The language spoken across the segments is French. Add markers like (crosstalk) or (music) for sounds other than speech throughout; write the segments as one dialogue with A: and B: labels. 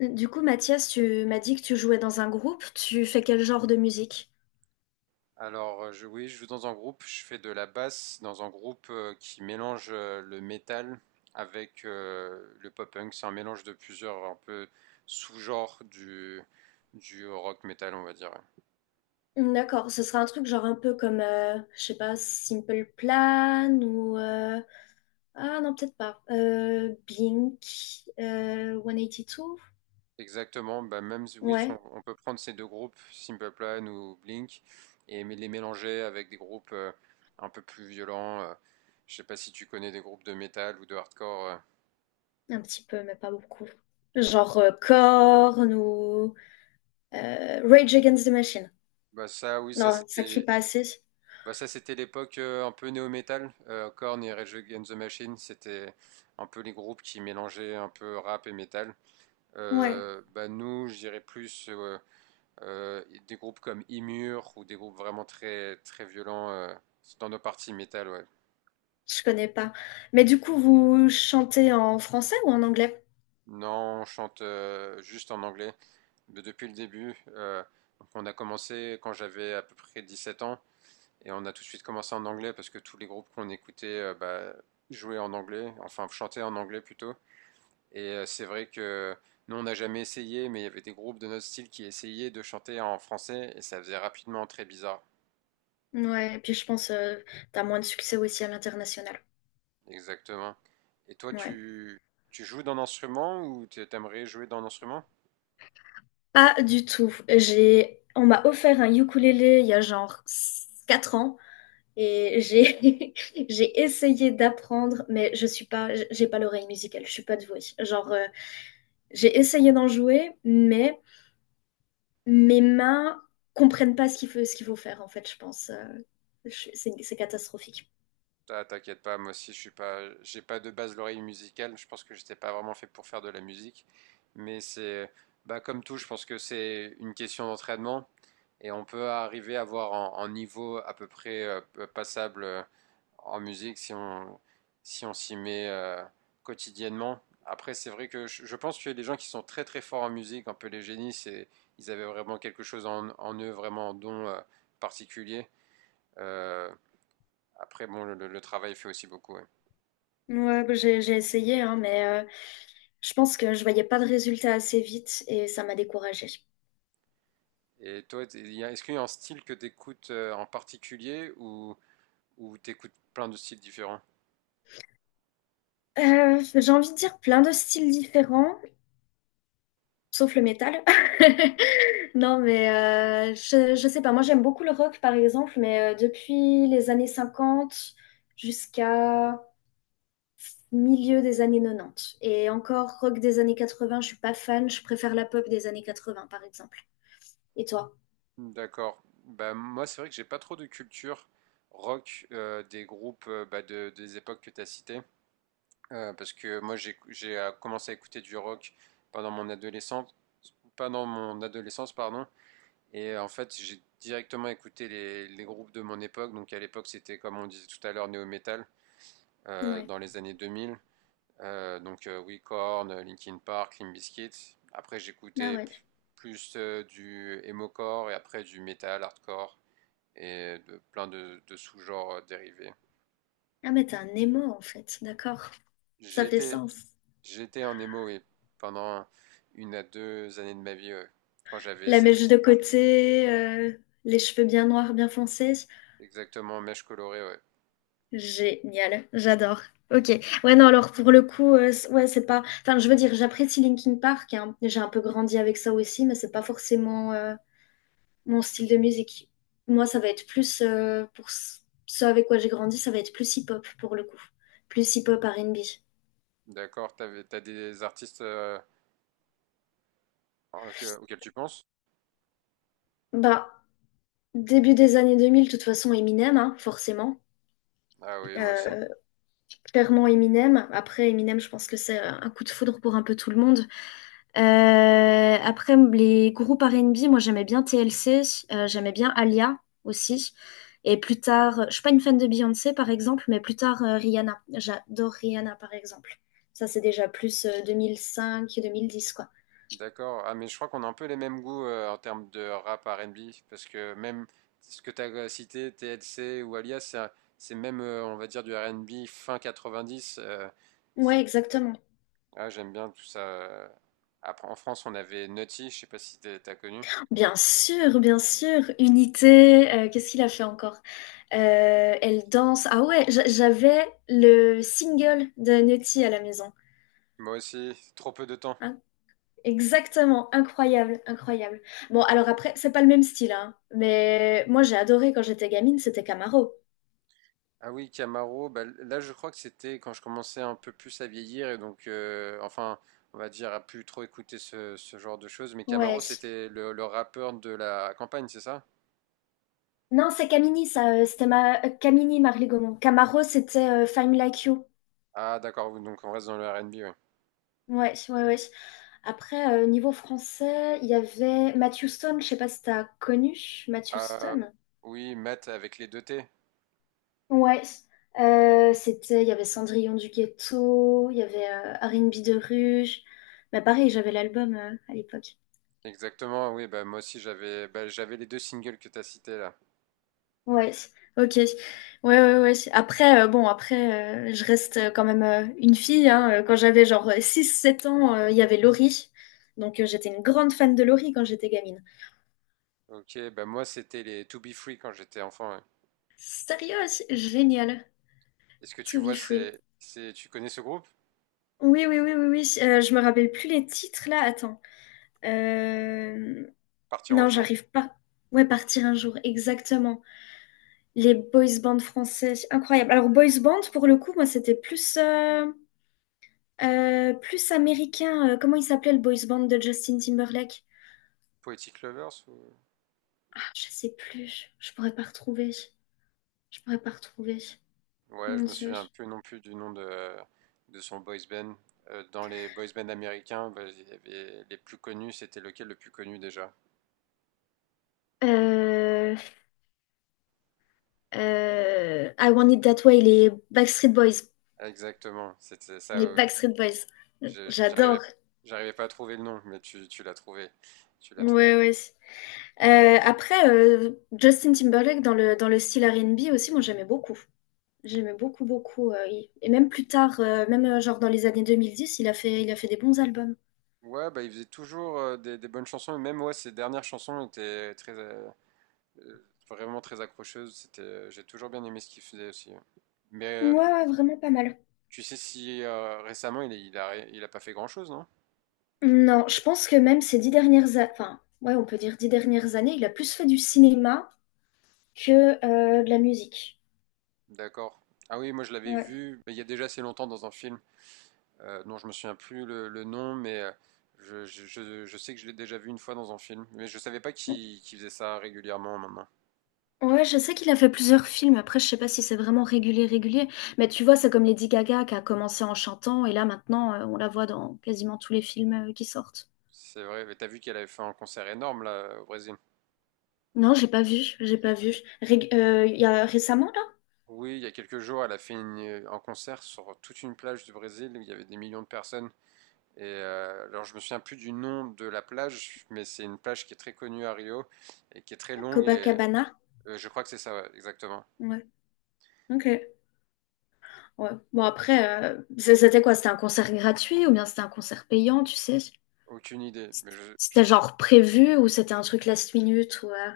A: Du coup, Mathias, tu m'as dit que tu jouais dans un groupe. Tu fais quel genre de musique?
B: Alors, oui, je joue dans un groupe, je fais de la basse dans un groupe qui mélange le metal avec le pop-punk. C'est un mélange de plusieurs un peu sous-genres du rock metal, on va dire.
A: D'accord, ce sera un truc genre un peu comme, je sais pas, Simple Plan ou, ah non, peut-être pas. Blink, 182?
B: Exactement, bah même si- oui,
A: Ouais,
B: on peut prendre ces deux groupes, Simple Plan ou Blink, et les mélanger avec des groupes un peu plus violents. Je sais pas si tu connais des groupes de metal ou de hardcore.
A: un petit peu, mais pas beaucoup. Genre Korn ou Rage Against the Machine.
B: Bah ça, oui, ça
A: Non, ça crie
B: c'était.
A: pas assez.
B: Bah ça, c'était l'époque un peu néo-metal. Korn et Rage Against the Machine, c'était un peu les groupes qui mélangeaient un peu rap et metal.
A: Ouais,
B: Bah nous, je dirais plus des groupes comme Immure ou des groupes vraiment très, très violents dans nos parties metal, ouais.
A: je connais pas. Mais du coup, vous chantez en français ou en anglais?
B: Non, on chante juste en anglais depuis le début. Donc on a commencé quand j'avais à peu près 17 ans et on a tout de suite commencé en anglais parce que tous les groupes qu'on écoutait bah, jouaient en anglais, enfin chantaient en anglais plutôt. Et c'est vrai que nous, on n'a jamais essayé, mais il y avait des groupes de notre style qui essayaient de chanter en français et ça faisait rapidement très bizarre.
A: Ouais, et puis je pense t'as moins de succès aussi à l'international.
B: Exactement. Et toi,
A: Ouais.
B: tu, tu joues d'un instrument ou aimerais jouer d'un instrument?
A: Pas du tout. J'ai, on m'a offert un ukulélé il y a genre 4 ans et j'ai (laughs) j'ai essayé d'apprendre, mais je suis pas, j'ai pas l'oreille musicale, je suis pas douée. Genre, j'ai essayé d'en jouer, mais mes mains comprennent pas ce qu'il faut, ce qu'il faut faire en fait, je pense. C'est catastrophique.
B: Ah, t'inquiète pas, moi aussi, je suis pas, j'ai pas de base l'oreille musicale. Je pense que j'étais pas vraiment fait pour faire de la musique. Mais c'est, bah, comme tout, je pense que c'est une question d'entraînement et on peut arriver à avoir un niveau à peu près passable en musique si on si on s'y met quotidiennement. Après, c'est vrai que je pense que les gens qui sont très très forts en musique, un peu les génies, c'est ils avaient vraiment quelque chose en eux, vraiment un don particulier. Euh, après, bon, le travail fait aussi beaucoup. Ouais.
A: Ouais, bah, j'ai essayé, hein, mais je pense que je voyais pas de résultat assez vite et ça m'a découragée.
B: Et toi, est-ce qu'il y a un style que tu écoutes en particulier ou tu écoutes plein de styles différents?
A: J'ai envie de dire plein de styles différents, sauf le métal. (laughs) Non, mais je sais pas. Moi, j'aime beaucoup le rock, par exemple, mais depuis les années 50 jusqu'à milieu des années 90. Et encore, rock des années 80, je suis pas fan. Je préfère la pop des années 80, par exemple. Et toi?
B: D'accord. Bah, moi, c'est vrai que j'ai pas trop de culture rock des groupes bah, des époques que tu as citées. Parce que moi, j'ai commencé à écouter du rock pendant mon adolescence, pendant mon adolescence, pardon. Et en fait, j'ai directement écouté les groupes de mon époque. Donc à l'époque, c'était comme on disait tout à l'heure, néo-metal,
A: Ouais.
B: dans les années 2000. Oui, Korn, Linkin Park, Limp Bizkit. Après,
A: Ah ouais.
B: plus du emo-core et après du metal, hardcore et de plein de sous-genres dérivés.
A: Ah, mais t'es un émo, en fait. D'accord. Ça
B: J'ai
A: fait
B: été
A: sens.
B: j'étais en emo, oui, pendant une à deux années de ma vie, ouais. Quand j'avais
A: La mèche de
B: 16-17 ans.
A: côté, les cheveux bien noirs, bien foncés.
B: Exactement, mèche colorée, ouais.
A: Génial, j'adore. Ok. Ouais, non, alors pour le coup, ouais, c'est pas. Enfin, je veux dire, j'apprécie Linkin Park, hein. J'ai un peu grandi avec ça aussi, mais c'est pas forcément mon style de musique. Moi, ça va être plus ce avec quoi j'ai grandi, ça va être plus hip-hop pour le coup, plus hip-hop R&B.
B: D'accord, t'as des artistes auxquels tu penses?
A: Bah, début des années 2000, de toute façon, Eminem, hein, forcément.
B: Ah oui, moi aussi.
A: Euh, clairement Eminem. Après, Eminem, je pense que c'est un coup de foudre pour un peu tout le monde. Après, les groupes R&B, moi j'aimais bien TLC, j'aimais bien Alia aussi. Et plus tard, je suis pas une fan de Beyoncé par exemple, mais plus tard Rihanna. J'adore Rihanna par exemple. Ça c'est déjà plus 2005-2010 quoi.
B: D'accord. Ah, mais je crois qu'on a un peu les mêmes goûts en termes de rap R&B, parce que même ce que t'as cité, TLC ou Alias, c'est même, on va dire, du R&B fin 90.
A: Ouais,
B: C'est-
A: exactement.
B: ah, j'aime bien tout ça. Après, en France, on avait Nutty, je sais pas si t'as connu.
A: Bien sûr, bien sûr. Unité, qu'est-ce qu'il a fait encore? Elle danse. Ah ouais, j'avais le single de Nutty à la maison.
B: Moi aussi, trop peu de temps.
A: Ah, exactement, incroyable, incroyable. Bon, alors après, c'est pas le même style, hein, mais moi j'ai adoré quand j'étais gamine, c'était Camaro.
B: Ah oui, Camaro, bah, là je crois que c'était quand je commençais un peu plus à vieillir et donc, enfin, on va dire, à plus trop écouter ce genre de choses. Mais Camaro,
A: Ouais.
B: c'était le rappeur de la campagne, c'est ça?
A: Non, c'est Camini, ça, c'était ma, Camini, Marley Gaumont. Camaro, c'était Fine Like You.
B: Ah d'accord, oui, donc on reste dans le R&B, oui.
A: Ouais, ouais, ouais. Après, niveau français, il y avait Matthew Stone, je sais pas si t'as connu Matthew
B: Ah
A: Stone.
B: oui, Matt avec les deux T.
A: Ouais. C'était, il y avait Cendrillon du ghetto, il y avait R&B de rue. Mais pareil, j'avais l'album à l'époque.
B: Exactement, oui, bah moi aussi j'avais bah, j'avais les deux singles que t'as as cités là.
A: Ouais, ok. Ouais, ouais, ouais. Après, bon, je reste quand même une fille, hein. Quand j'avais genre 6, 7 ans, il y avait Laurie. Donc, j'étais une grande fan de Laurie quand j'étais gamine.
B: Ok, bah moi c'était les To Be Free quand j'étais enfant. Ouais.
A: Sérieux? Génial.
B: Est-ce que tu
A: To be
B: vois,
A: free.
B: tu connais ce groupe?
A: Oui, oui, oui, oui, oui. Je me rappelle plus les titres là. Attends. Euh,
B: Partir en
A: Non,
B: jour,
A: j'arrive pas. Ouais, partir un jour, exactement. Les boys bands français, incroyable. Alors, boys band, pour le coup, moi, c'était plus américain, comment il s'appelait le boys band de Justin Timberlake?
B: Poetic Lovers ou...
A: Ah, je sais plus. Je pourrais pas retrouver. Je pourrais pas retrouver.
B: Ouais,
A: Mon
B: je me
A: Dieu.
B: souviens plus non plus du nom de son boys band. Dans les boys bands américains, bah, il y avait les plus connus, c'était lequel le plus connu déjà?
A: Euh, I Want It That Way, les Backstreet Boys.
B: Exactement, c'était ça.
A: Les Backstreet Boys.
B: J'arrivais,
A: J'adore.
B: j'arrivais pas à trouver le nom, mais tu l'as trouvé. Tu l'as trouvé.
A: Ouais, ouais. Après, Justin Timberlake dans le style R&B aussi, moi j'aimais beaucoup. J'aimais beaucoup, beaucoup. Et même plus tard, même genre dans les années 2010, il a fait des bons albums.
B: Ouais, bah il faisait toujours des bonnes chansons, et même ouais, ses dernières chansons étaient très, vraiment très accrocheuses. C'était, j'ai toujours bien aimé ce qu'il faisait aussi. Hein. Mais
A: Ouais, ouais, vraiment pas mal.
B: tu sais si récemment il, est- il a, ré- il a pas fait grand-chose, non?
A: Non, je pense que même ces 10 dernières années, enfin, ouais, on peut dire 10 dernières années, il a plus fait du cinéma que de la musique.
B: D'accord. Ah oui, moi je l'avais
A: Ouais.
B: vu mais il y a déjà assez longtemps dans un film dont je me souviens plus le nom, mais je sais que je l'ai déjà vu une fois dans un film, mais je savais pas qu'il faisait ça régulièrement maintenant.
A: Ouais, je sais qu'il a fait plusieurs films. Après, je sais pas si c'est vraiment régulier, régulier. Mais tu vois, c'est comme Lady Gaga qui a commencé en chantant et là maintenant, on la voit dans quasiment tous les films qui sortent.
B: C'est vrai, mais t'as vu qu'elle avait fait un concert énorme là au Brésil.
A: Non, j'ai pas vu, j'ai pas vu. Il y a récemment là,
B: Oui, il y a quelques jours, elle a fait un concert sur toute une plage du Brésil où il y avait des millions de personnes. Et alors je me souviens plus du nom de la plage, mais c'est une plage qui est très connue à Rio et qui est très longue et
A: Copacabana.
B: je crois que c'est ça, ouais, exactement.
A: Ouais. Ok. Ouais. Bon après, c'était quoi? C'était un concert gratuit ou bien c'était un concert payant, tu sais?
B: Aucune idée, mais
A: C'était genre prévu ou c'était un truc last minute ou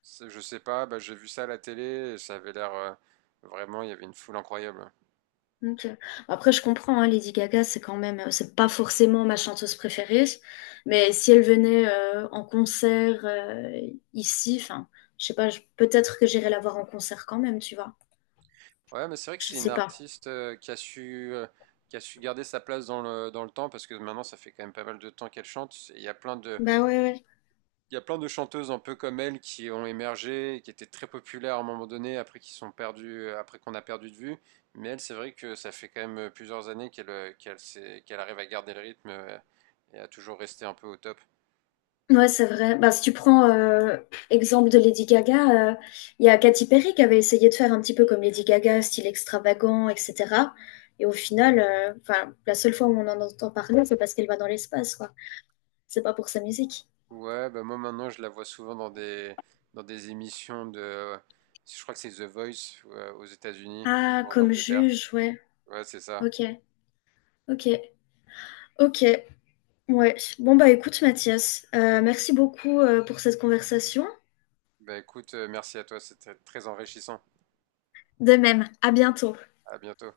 B: Je sais pas, bah, j'ai vu ça à la télé et ça avait l'air vraiment, il y avait une foule incroyable.
A: ok. Après, je comprends, hein, Lady Gaga, c'est quand même, c'est pas forcément ma chanteuse préférée, mais si elle venait en concert ici, enfin, je sais pas, peut-être que j'irais la voir en concert quand même, tu vois.
B: Ouais, mais c'est vrai que
A: Je
B: c'est une
A: sais pas.
B: artiste qui a su, qui a su garder sa place dans le temps parce que maintenant ça fait quand même pas mal de temps qu'elle chante. Et il y a plein de,
A: Bah ouais, ouais.
B: il y a plein de chanteuses un peu comme elle qui ont émergé, et qui étaient très populaires à un moment donné, après qui sont perdues, après qu'on a perdu de vue. Mais elle, c'est vrai que ça fait quand même plusieurs années qu'elle, qu'elle arrive à garder le rythme et à toujours rester un peu au top.
A: Ouais, c'est vrai. Bah, si tu prends exemple de Lady Gaga, il y a Katy Perry qui avait essayé de faire un petit peu comme Lady Gaga, style extravagant, etc. Et au final, enfin, la seule fois où on en entend parler, c'est parce qu'elle va dans l'espace, quoi. C'est pas pour sa musique.
B: Ouais, bah moi maintenant je la vois souvent dans des émissions de, je crois que c'est The Voice aux États-Unis ou
A: Ah,
B: en
A: comme
B: Angleterre.
A: juge, ouais.
B: Ouais, c'est ça.
A: Ok, ok, ok. Ouais. Bon, bah écoute, Mathias, merci beaucoup pour cette conversation.
B: Bah écoute, merci à toi, c'était très enrichissant.
A: De même, à bientôt.
B: À bientôt.